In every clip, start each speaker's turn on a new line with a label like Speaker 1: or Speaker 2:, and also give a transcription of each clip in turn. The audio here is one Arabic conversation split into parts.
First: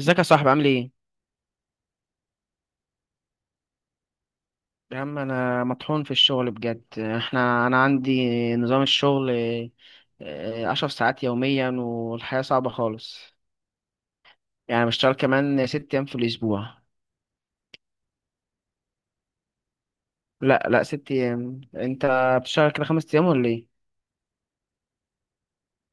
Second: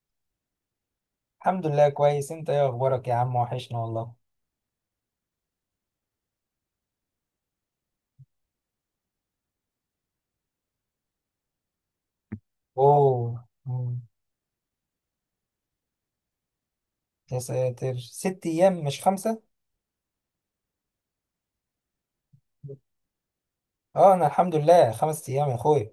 Speaker 1: ازيك يا صاحبي، عامل ايه؟
Speaker 2: الحمد لله كويس. انت ايه اخبارك يا عم؟ وحشنا والله.
Speaker 1: يا عم، انا مطحون في الشغل بجد. انا عندي نظام الشغل، عشر ساعات يوميا، والحياة صعبة خالص.
Speaker 2: اوه،
Speaker 1: يعني بشتغل كمان ست ايام في الاسبوع.
Speaker 2: يا ساتر، ست ايام مش خمسة؟
Speaker 1: لا، لا، ست ايام. انت بتشتغل كده خمس ايام ولا ايه؟
Speaker 2: اه انا الحمد لله خمس ايام يا اخويا.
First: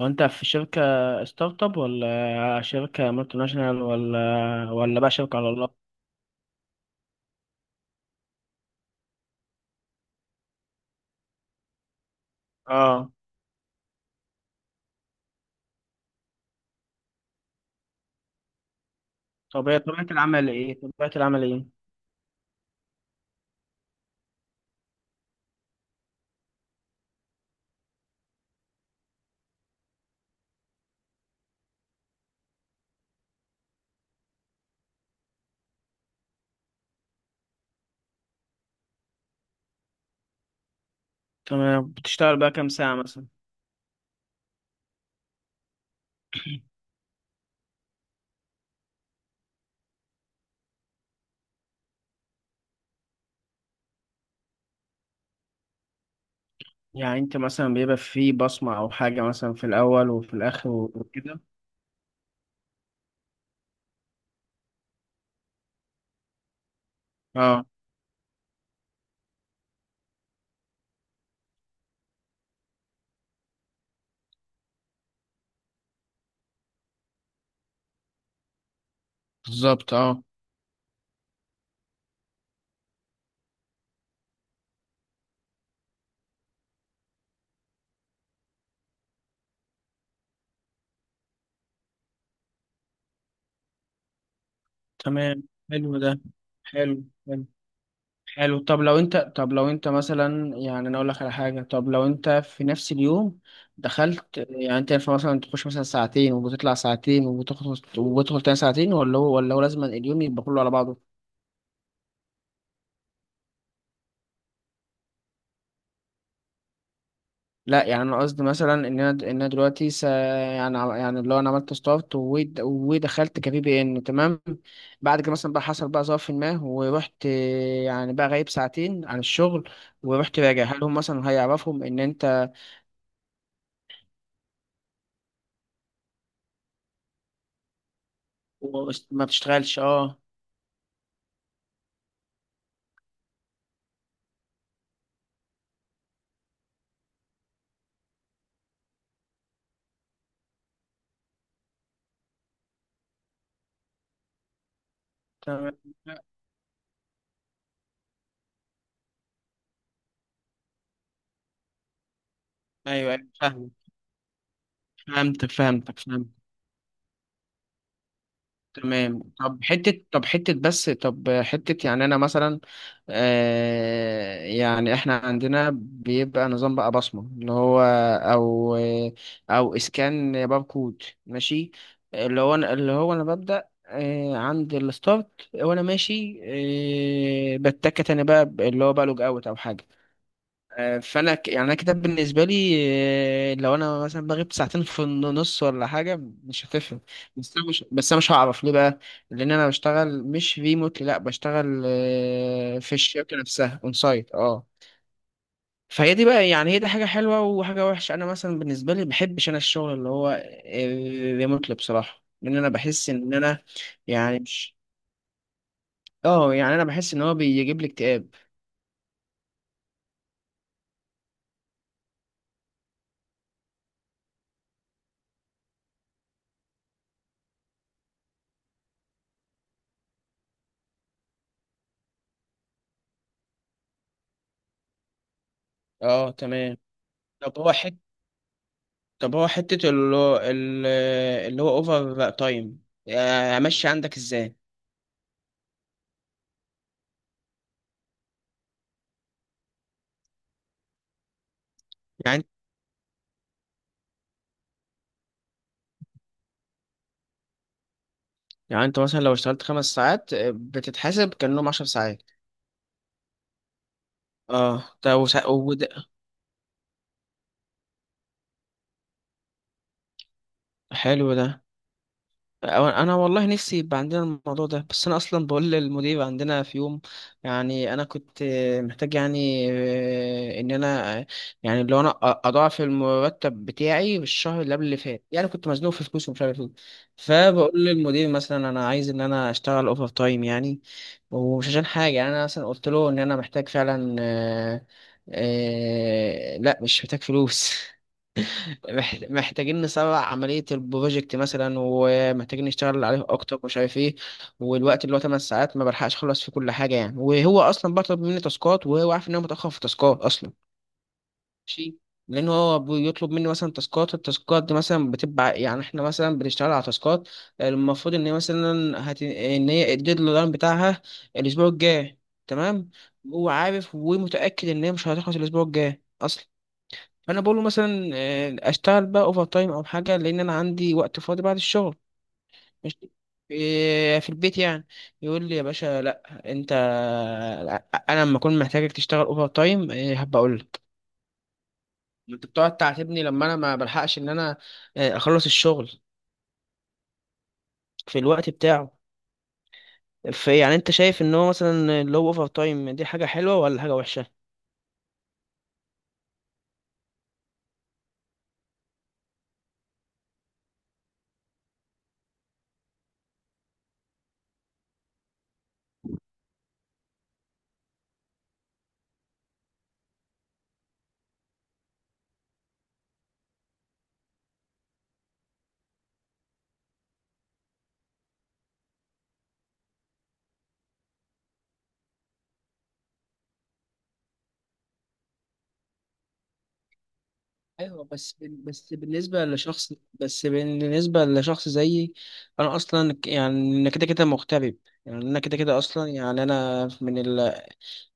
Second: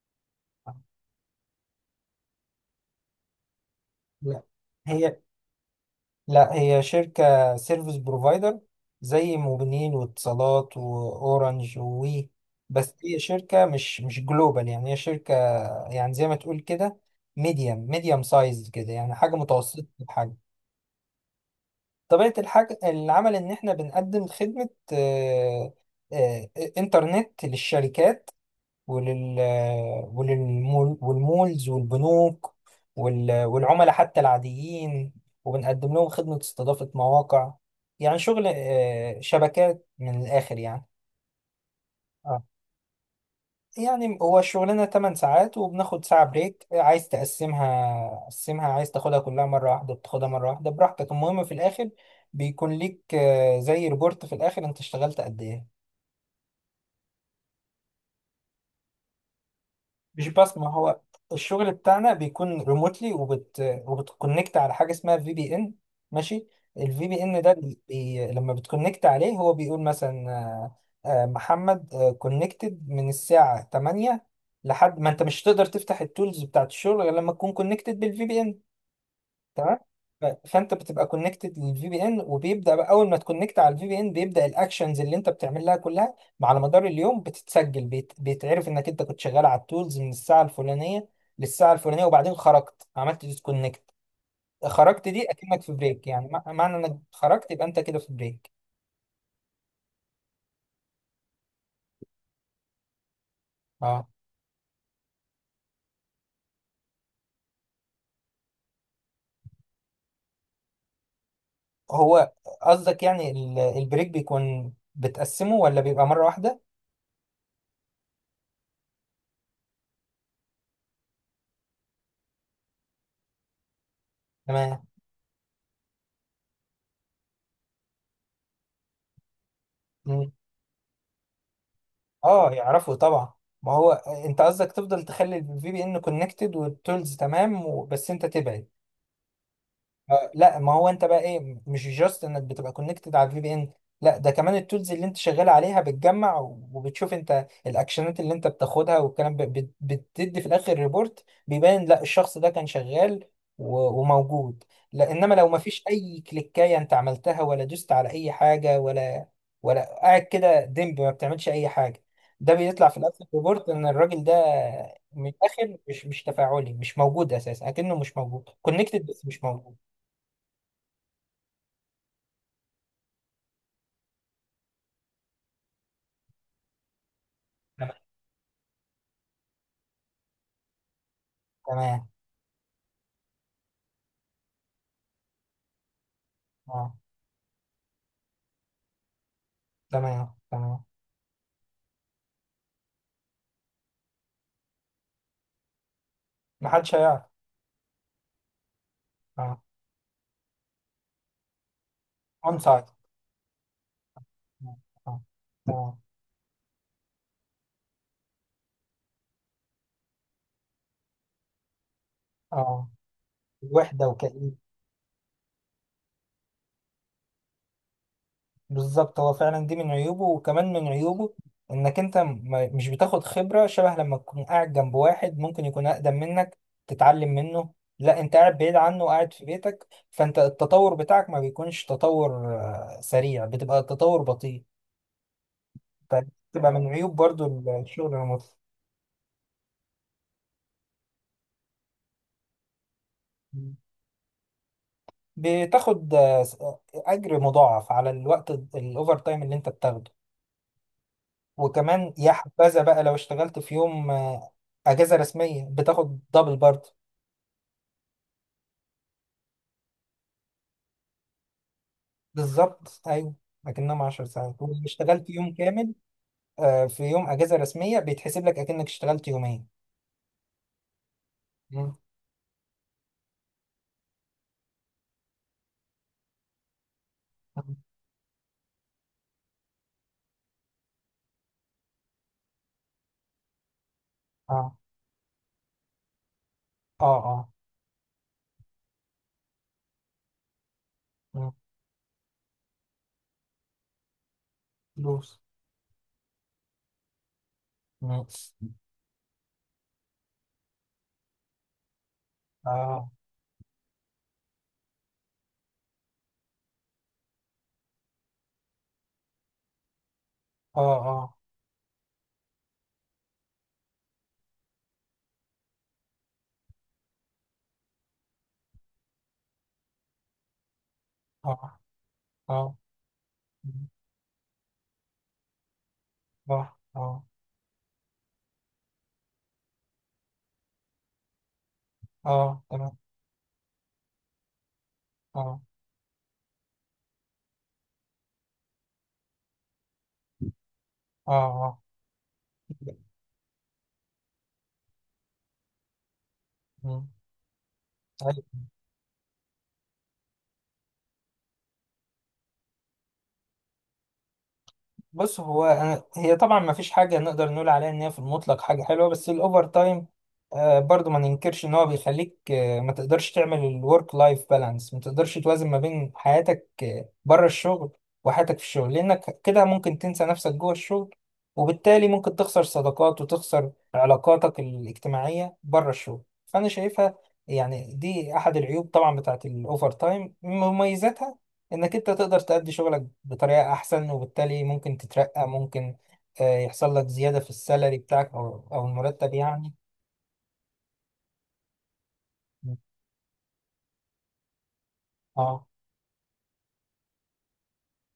Speaker 1: هو انت في شركة ستارت اب ولا شركة مالتي ناشونال
Speaker 2: لا
Speaker 1: ولا بقى
Speaker 2: هي
Speaker 1: شركة على الله؟
Speaker 2: لا، هي شركة سيرفيس بروفايدر، زي موبينيل واتصالات واورنج ووي. بس
Speaker 1: اه.
Speaker 2: هي شركة مش جلوبال، يعني هي شركة، يعني زي ما تقول كده، ميديم سايز كده، يعني حاجة
Speaker 1: طب هي
Speaker 2: متوسطة
Speaker 1: طبيعة
Speaker 2: الحجم.
Speaker 1: العمل ايه؟ طبيعة العمل ايه؟
Speaker 2: طبيعة الحاجة العمل إن إحنا بنقدم خدمة آه، إنترنت للشركات ولل وللمول والمولز والبنوك والعملاء حتى العاديين، وبنقدم لهم خدمة استضافة مواقع، يعني شغل شبكات، من الآخر يعني.
Speaker 1: تمام. بتشتغل بقى كام ساعة مثلا؟
Speaker 2: يعني هو الشغلانة 8 ساعات وبناخد ساعة بريك، عايز تقسمها، عايز تاخدها كلها مرة واحدة بتاخدها مرة واحدة براحتك، المهم في الآخر بيكون ليك زي ريبورت في الآخر أنت اشتغلت قد إيه.
Speaker 1: يعني انت مثلا بيبقى في بصمة او حاجة مثلا في الاول
Speaker 2: مش
Speaker 1: وفي
Speaker 2: بس،
Speaker 1: الاخر
Speaker 2: ما هو
Speaker 1: وكده.
Speaker 2: الشغل بتاعنا بيكون ريموتلي، وبتكونكت على حاجه اسمها في بي ان. ماشي. الفي بي ان ده
Speaker 1: اه،
Speaker 2: لما بتكونكت عليه هو بيقول مثلا محمد كونكتد من الساعه 8، لحد ما، انت مش هتقدر تفتح التولز بتاعت الشغل غير لما تكون كونكتد بالفي بي ان. تمام.
Speaker 1: بالظبط، اه،
Speaker 2: فانت بتبقى كونكتد للفي بي ان، وبيبدا بقى اول ما تكونكت على الفي بي ان بيبدا الاكشنز اللي انت بتعملها كلها على مدار اليوم بتتسجل، بيتعرف انك انت كنت شغال على التولز من الساعه الفلانيه للساعه الفلانيه، وبعدين خرجت عملت ديسكونكت، خرجت، دي
Speaker 1: تمام.
Speaker 2: اكنك في
Speaker 1: حلو
Speaker 2: بريك،
Speaker 1: ده،
Speaker 2: يعني معنى انك
Speaker 1: حلو حلو
Speaker 2: خرجت يبقى انت كده في بريك.
Speaker 1: حلو. طب لو انت مثلا، يعني انا اقول لك على حاجة. طب لو انت في نفس اليوم
Speaker 2: اه،
Speaker 1: دخلت، يعني انت ينفع مثلا تخش مثلا ساعتين وبتطلع ساعتين وبتخلص وبتدخل تاني ساعتين، ولا هو لازم اليوم يبقى كله على بعضه؟
Speaker 2: هو قصدك يعني البريك بيكون بتقسمه ولا بيبقى مره واحده؟
Speaker 1: لا، يعني انا قصدي مثلا ان انا دلوقتي يعني اللي هو انا عملت ستارت ودخلت كبي بي ان. تمام. بعد كده مثلا بقى، حصل بقى ظرف ما ورحت، يعني بقى غايب ساعتين عن الشغل،
Speaker 2: تمام.
Speaker 1: ورحت راجع. هل هم مثلا هيعرفهم ان
Speaker 2: اه،
Speaker 1: انت
Speaker 2: يعرفوا طبعا، ما هو، انت قصدك تفضل تخلي الفي بي ان كونكتد والتولز تمام، بس انت تبعد.
Speaker 1: ما بتشتغلش؟ اه.
Speaker 2: لا، ما هو انت بقى ايه، مش جاست انك بتبقى كونكتد على الفي بي ان، لا ده كمان التولز اللي انت شغال عليها بتجمع، وبتشوف انت الاكشنات اللي انت بتاخدها والكلام، بتدي في الاخر ريبورت بيبان، لا الشخص ده كان شغال وموجود، لا انما لو ما
Speaker 1: تمام.
Speaker 2: فيش اي كليكايه انت عملتها ولا دوست على اي حاجه ولا، ولا قاعد كده دمب ما بتعملش اي حاجه، ده بيطلع في
Speaker 1: ايوه،
Speaker 2: الاخر
Speaker 1: ايوه،
Speaker 2: ريبورت
Speaker 1: فاهم.
Speaker 2: ان الراجل ده من
Speaker 1: فهمتك،
Speaker 2: الاخر
Speaker 1: فهمتك،
Speaker 2: مش
Speaker 1: فهمتك.
Speaker 2: تفاعلي، مش موجود اساسا، اكنه مش موجود، كونكتد
Speaker 1: تمام.
Speaker 2: بس مش
Speaker 1: طب
Speaker 2: موجود.
Speaker 1: حتة طب حتة بس طب حتة يعني أنا مثلا، يعني إحنا عندنا بيبقى نظام بقى بصمة، اللي هو أو أو إسكان باركود. ماشي.
Speaker 2: تمام.
Speaker 1: اللي هو أنا ببدأ عند الستارت وأنا ماشي.
Speaker 2: اه،
Speaker 1: بتكت أنا بقى، اللي هو بقى لوج أوت أو حاجة.
Speaker 2: تمام تمام.
Speaker 1: فانا يعني انا كده بالنسبه لي، لو انا مثلا بغيب ساعتين في النص ولا حاجه، مش
Speaker 2: محدش
Speaker 1: هتفهم.
Speaker 2: هيعرف.
Speaker 1: بس انا مش هعرف ليه بقى. لان
Speaker 2: اه،
Speaker 1: انا بشتغل مش ريموتلي، لا بشتغل
Speaker 2: اون سايد.
Speaker 1: في الشركه نفسها اون سايت. اه.
Speaker 2: اه. اه.
Speaker 1: فهي دي بقى، يعني هي دي حاجه حلوه وحاجه وحشه. انا مثلا بالنسبه لي بحبش انا الشغل اللي هو ريموتلي بصراحه، لان انا
Speaker 2: آه.
Speaker 1: بحس ان انا
Speaker 2: وحدة
Speaker 1: يعني
Speaker 2: وكئيب.
Speaker 1: مش اه يعني انا بحس ان هو بيجيب لي اكتئاب.
Speaker 2: بالظبط، هو فعلا دي من عيوبه. وكمان من عيوبه انك انت مش بتاخد خبرة، شبه لما تكون قاعد جنب واحد ممكن يكون اقدم منك تتعلم منه، لا انت قاعد بعيد عنه وقاعد في بيتك، فانت التطور بتاعك ما بيكونش تطور سريع، بتبقى التطور بطيء،
Speaker 1: اه،
Speaker 2: فتبقى
Speaker 1: تمام.
Speaker 2: من عيوب برضو
Speaker 1: طب هو حته
Speaker 2: الشغل الريموت.
Speaker 1: طب هو حتة اللي هو اوفر تايم، امشي عندك ازاي؟
Speaker 2: بتاخد اجر مضاعف على الوقت الاوفر تايم اللي انت بتاخده. وكمان يا
Speaker 1: يعني
Speaker 2: حبذا بقى لو اشتغلت في يوم اجازه رسميه بتاخد دبل برضه.
Speaker 1: يعني انت مثلا لو اشتغلت خمس ساعات، بتتحاسب كأنهم عشر ساعات.
Speaker 2: بالظبط ايوه، اكنهم 10 ساعات. ولو
Speaker 1: اه، ده
Speaker 2: اشتغلت يوم كامل
Speaker 1: وده.
Speaker 2: في يوم اجازه رسميه بيتحسب لك اكنك اشتغلت يومين.
Speaker 1: حلو ده.
Speaker 2: مم.
Speaker 1: انا والله نفسي يبقى عندنا الموضوع ده. بس انا اصلا بقول للمدير عندنا في يوم، يعني انا كنت محتاج يعني، ان انا، يعني لو انا اضاعف المرتب بتاعي بالشهر اللي
Speaker 2: اه
Speaker 1: قبل اللي فات، يعني كنت مزنوق في فلوس ومش عارف ايه.
Speaker 2: اه. اه.
Speaker 1: فبقول للمدير مثلا انا عايز ان انا اشتغل اوفر تايم يعني،
Speaker 2: مم.
Speaker 1: ومش عشان حاجه. يعني انا مثلا قلت له ان انا محتاج فعلا،
Speaker 2: فلوس.
Speaker 1: لا، مش محتاج فلوس
Speaker 2: مم.
Speaker 1: محتاجين نسرع عملية البروجكت مثلا، ومحتاجين نشتغل
Speaker 2: اه
Speaker 1: عليه أكتر ومش عارف إيه. والوقت اللي هو 8 ساعات ما بلحقش أخلص فيه كل حاجة يعني. وهو أصلا بطلب مني تاسكات، وهو عارف إن أنا متأخر في تاسكات أصلا.
Speaker 2: اه. اه.
Speaker 1: ماشي. لأن هو بيطلب مني مثلا تاسكات، التاسكات دي مثلا بتبقى، يعني إحنا مثلا بنشتغل على تاسكات المفروض إن هي مثلا إن هي الديدلاين بتاعها الأسبوع
Speaker 2: اه.
Speaker 1: الجاي.
Speaker 2: اه.
Speaker 1: تمام. هو
Speaker 2: مم.
Speaker 1: عارف ومتأكد إن هي مش هتخلص الأسبوع الجاي أصلا.
Speaker 2: اه اه.
Speaker 1: فانا بقول له مثلا، اشتغل بقى اوفر تايم او حاجه، لان انا عندي وقت فاضي بعد الشغل،
Speaker 2: اه. تمام.
Speaker 1: مش في البيت يعني. يقول لي:
Speaker 2: اه
Speaker 1: يا باشا لا، انت، انا لما اكون محتاجك تشتغل اوفر تايم هبقى اقول لك.
Speaker 2: اه. اه.
Speaker 1: ما انت بتقعد تعاتبني لما انا ما بلحقش ان انا، اخلص الشغل
Speaker 2: مم.
Speaker 1: في الوقت بتاعه. في، يعني انت شايف ان هو مثلا اللي هو اوفر تايم دي حاجه حلوه ولا حاجه وحشه؟
Speaker 2: بص، هو أنا، هي طبعا ما فيش حاجة نقدر نقول عليها إن هي في المطلق حاجة حلوة، بس الأوفر تايم آه برضو ما ننكرش إن هو بيخليك آه ما تقدرش تعمل الورك لايف بالانس، ما تقدرش توازن ما بين حياتك آه بره الشغل وحياتك في الشغل، لأنك كده ممكن تنسى نفسك جوه الشغل، وبالتالي ممكن تخسر صداقات وتخسر علاقاتك الاجتماعية بره الشغل. فأنا شايفها يعني دي أحد العيوب طبعا بتاعت الأوفر تايم. مميزاتها انك انت تقدر تأدي شغلك بطريقة احسن، وبالتالي ممكن تترقى، ممكن يحصل لك زيادة في السالري
Speaker 1: ايوه،
Speaker 2: بتاعك او او المرتب يعني.
Speaker 1: بس بالنسبه لشخص زيي. انا اصلا، يعني انا كده كده مغترب. يعني انا كده
Speaker 2: اه
Speaker 1: كده اصلا، يعني انا من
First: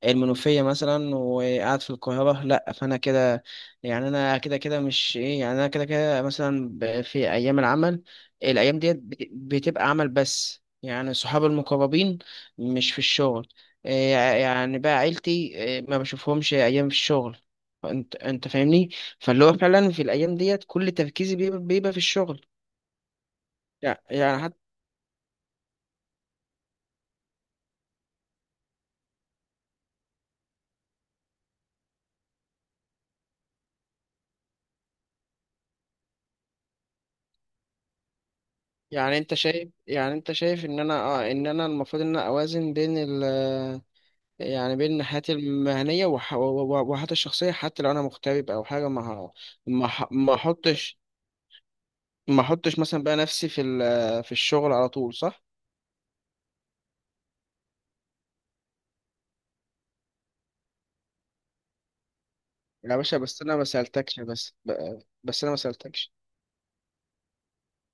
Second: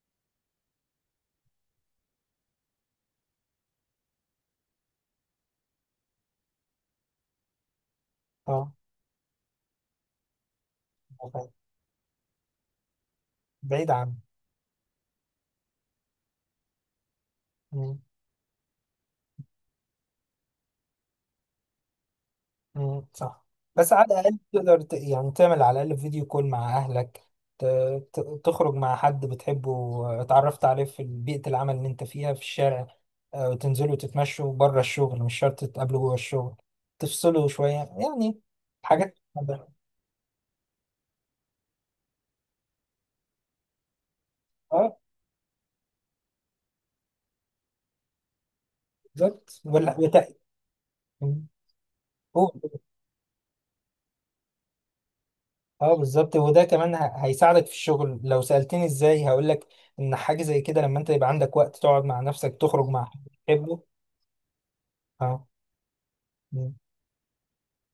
Speaker 1: المنوفية مثلا وقاعد في القاهرة. لأ، فأنا كده. يعني أنا كده كده مش إيه يعني أنا كده كده مثلا في أيام العمل،
Speaker 2: اه.
Speaker 1: الأيام ديت بتبقى عمل بس، يعني صحابي المقربين مش في الشغل.
Speaker 2: بعيد
Speaker 1: إيه
Speaker 2: عن.
Speaker 1: يعني بقى، عيلتي، ما بشوفهمش أيام في الشغل.
Speaker 2: مم،
Speaker 1: أنت فاهمني. فاللي هو فعلا في الأيام ديت كل تركيزي بيبقى في الشغل.
Speaker 2: مم، صح. بس
Speaker 1: يع-
Speaker 2: على الاقل
Speaker 1: يعني حتى،
Speaker 2: تقدر يعني تعمل على الاقل فيديو كول مع اهلك، ت- تخرج مع حد بتحبه اتعرفت عليه في بيئة العمل اللي انت فيها، في الشارع وتنزلوا تتمشوا بره الشغل، مش شرط تقابله جوه الشغل، تفصلوا شوية، يعني حاجات.
Speaker 1: يعني انت شايف ان انا المفروض ان انا اوازن بين، يعني
Speaker 2: اه
Speaker 1: بين حياتي المهنية وحياتي الشخصية. حتى لو أنا مغترب أو حاجة،
Speaker 2: بالظبط.
Speaker 1: ما
Speaker 2: ولا
Speaker 1: ح- ما أحطش ما أحطش
Speaker 2: قول.
Speaker 1: مثلا بقى نفسي في الشغل على طول، صح؟
Speaker 2: اه بالظبط، وده كمان هيساعدك في الشغل. لو سألتني ازاي هقول لك ان حاجة زي كده لما انت يبقى عندك وقت تقعد مع نفسك، تخرج
Speaker 1: يا
Speaker 2: مع
Speaker 1: باشا،
Speaker 2: حد
Speaker 1: بس أنا ما
Speaker 2: بتحبه.
Speaker 1: سألتكش. بس
Speaker 2: اه.
Speaker 1: أنا ما سألتكش،
Speaker 2: م.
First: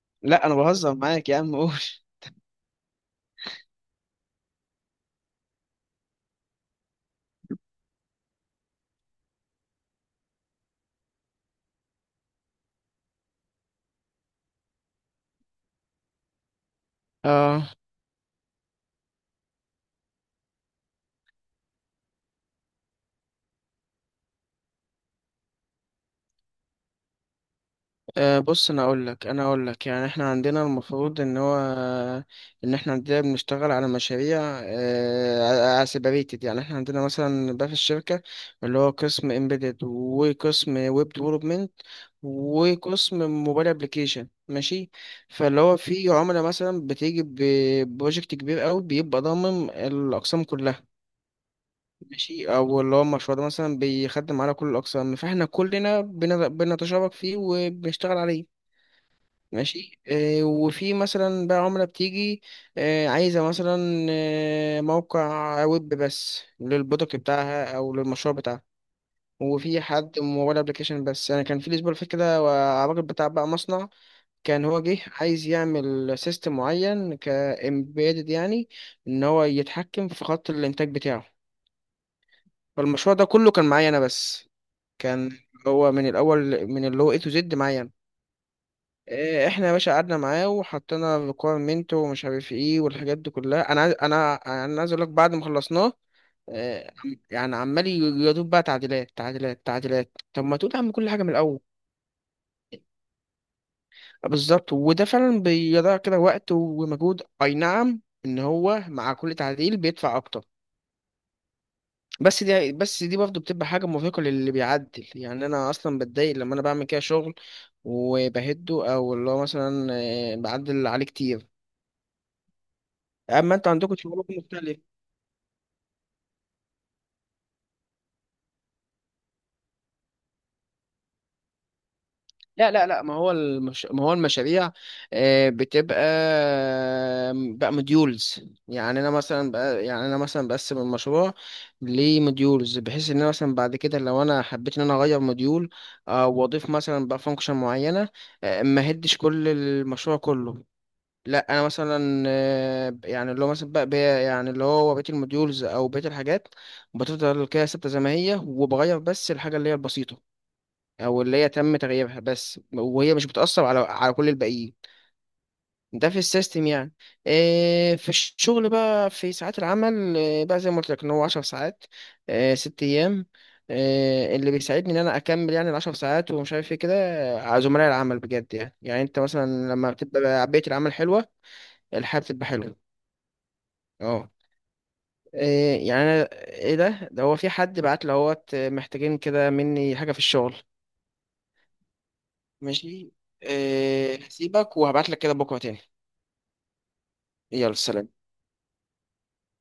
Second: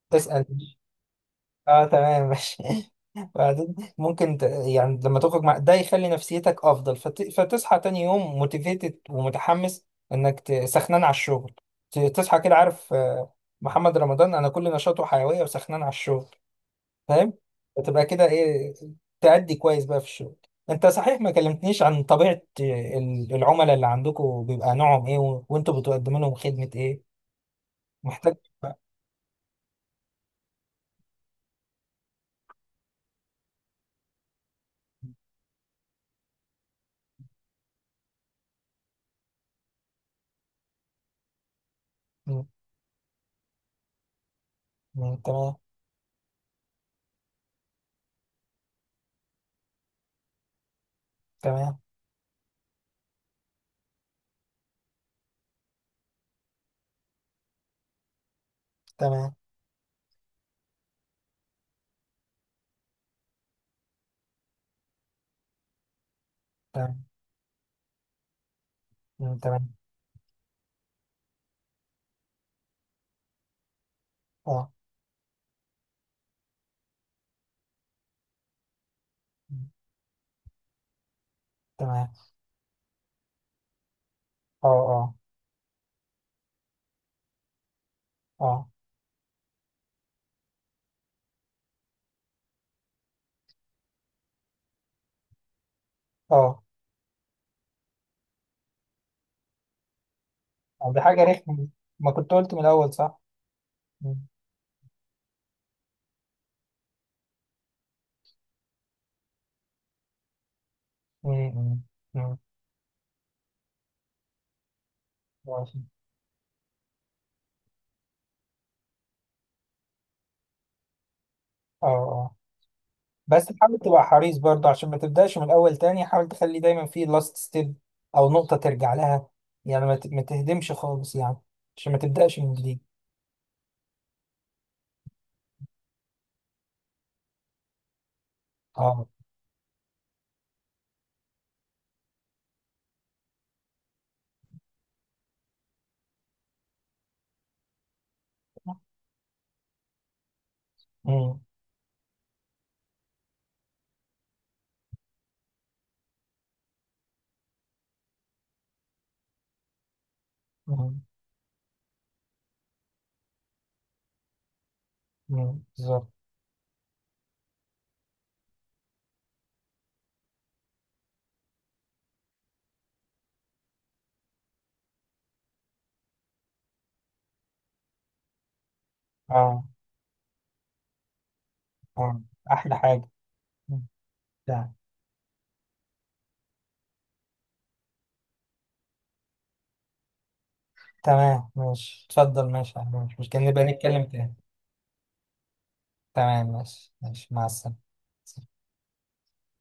Speaker 2: تسأل.
Speaker 1: لا أنا بهزر معاك. يا عم، قول.
Speaker 2: اه تمام ماشي. بعدين ممكن يعني لما تخرج مع ده يخلي نفسيتك افضل، فتصحى تاني يوم موتيفيتد ومتحمس، انك سخنان على الشغل، تصحى كده عارف، محمد رمضان، انا كل نشاطه حيوية وسخنان على الشغل، فاهم.
Speaker 1: اه،
Speaker 2: فتبقى كده ايه، تأدي كويس بقى في الشغل. انت صحيح ما كلمتنيش عن طبيعة العملاء اللي عندكم، بيبقى نوعهم ايه وانتوا بتقدموا لهم خدمة ايه؟ محتاج.
Speaker 1: أه، بص، انا اقول لك يعني احنا عندنا، المفروض ان احنا عندنا بنشتغل على مشاريع سيبريتد. يعني احنا عندنا مثلا بقى في الشركه، اللي هو قسم امبيدد، وقسم ويب ديفلوبمنت،
Speaker 2: م-
Speaker 1: وقسم موبايل ابلكيشن. ماشي.
Speaker 2: تمام.
Speaker 1: فاللي هو في عملاء مثلا بتيجي ببروجكت كبير قوي بيبقى ضامن الاقسام كلها.
Speaker 2: تمام.
Speaker 1: ماشي. او اللي هو المشروع ده مثلا بيخدم على كل الاقسام، فاحنا كلنا بنتشارك فيه وبنشتغل عليه.
Speaker 2: تمام.
Speaker 1: ماشي. وفي مثلا بقى عملة بتيجي، عايزة مثلا، موقع ويب بس
Speaker 2: تمام.
Speaker 1: للبرودكت بتاعها أو للمشروع بتاعها.
Speaker 2: م- تمام.
Speaker 1: وفي حد موبايل ابلكيشن بس. يعني كان في الأسبوع اللي فات كده، الراجل بتاع بقى مصنع، كان
Speaker 2: اه.
Speaker 1: هو جه عايز يعمل سيستم معين كإمبيدد، يعني إن هو
Speaker 2: م-
Speaker 1: يتحكم في خط الإنتاج بتاعه.
Speaker 2: تمام.
Speaker 1: فالمشروع ده كله كان معايا أنا بس.
Speaker 2: اه اه.
Speaker 1: كان هو من الأول، من اللي هو A to Z معايا أنا.
Speaker 2: اه.
Speaker 1: احنا يا باشا قعدنا معاه وحطينا ريكويرمنت ومش عارف ايه والحاجات دي كلها. انا عايز اقول لك، بعد ما خلصناه
Speaker 2: اه.
Speaker 1: آه، عم- يعني عمال ي- يدوب بقى تعديلات تعديلات تعديلات. طب ما تقول يا عم
Speaker 2: دي
Speaker 1: كل
Speaker 2: حاجة
Speaker 1: حاجه من الاول.
Speaker 2: رخمة، ما كنت قلت من الأول صح. م-
Speaker 1: بالظبط، وده فعلا بيضيع كده وقت ومجهود. اي نعم، ان هو مع كل تعديل بيدفع اكتر.
Speaker 2: م- م- م.
Speaker 1: بس دي برضه بتبقى حاجه مرهقه للي بيعدل، يعني انا
Speaker 2: ماشي.
Speaker 1: اصلا بتضايق لما انا بعمل كده شغل وبهده، او اللي هو مثلا بعدل عليه كتير.
Speaker 2: اه اه، بس
Speaker 1: اما انتوا
Speaker 2: حاول
Speaker 1: عندكم
Speaker 2: تبقى
Speaker 1: شغل
Speaker 2: حريص برضه
Speaker 1: مختلف.
Speaker 2: عشان ما تبداش من الاول تاني، حاول تخلي دايما في لاست ستيب او نقطه ترجع لها، يعني ما تهدمش خالص يعني، عشان ما تبداش من
Speaker 1: لا،
Speaker 2: جديد.
Speaker 1: لا، لا. ما هو المشاريع، بتبقى بقى موديولز. يعني
Speaker 2: اه.
Speaker 1: انا مثلا بقى يعني انا مثلا بقسم المشروع لموديولز، بحيث ان انا مثلا بعد كده لو انا حبيت ان انا اغير موديول، واضيف مثلا بقى فانكشن معينه، ما هدش كل المشروع كله.
Speaker 2: امم.
Speaker 1: لا، انا مثلا يعني اللي هو مثلا يعني اللي هو بقيه الموديولز او بقيه الحاجات بتفضل كده ثابته زي ما هي، وبغير بس الحاجه اللي هي البسيطه،
Speaker 2: امم.
Speaker 1: او اللي هي تم تغييرها بس، وهي مش بتأثر على كل الباقيين.
Speaker 2: أمم، بالظبط.
Speaker 1: ده في السيستم يعني. في الشغل بقى، في ساعات العمل، بقى زي ما قلت لك ان هو 10 ساعات، ست ايام. اللي بيساعدني ان انا اكمل يعني العشر ساعات ومش عارف ايه كده، زملاء العمل بجد. يعني انت مثلا
Speaker 2: اه
Speaker 1: لما بتبقى بيئة العمل حلوة، الحياة
Speaker 2: اه.
Speaker 1: بتبقى
Speaker 2: احلى
Speaker 1: حلوة.
Speaker 2: حاجه. أمم.
Speaker 1: اه.
Speaker 2: تمام.
Speaker 1: ايه ده هو في حد بعت لهوت محتاجين كده مني حاجة في الشغل.
Speaker 2: تمام، ماشي، اتفضل، ماشي
Speaker 1: ماشي.
Speaker 2: ماشي، مش كان نبقى نتكلم تاني.
Speaker 1: هسيبك وهبعت لك كده بكرة تاني.
Speaker 2: تمام، ماشي ماشي، مع
Speaker 1: يلا،
Speaker 2: السلامه.
Speaker 1: سلام.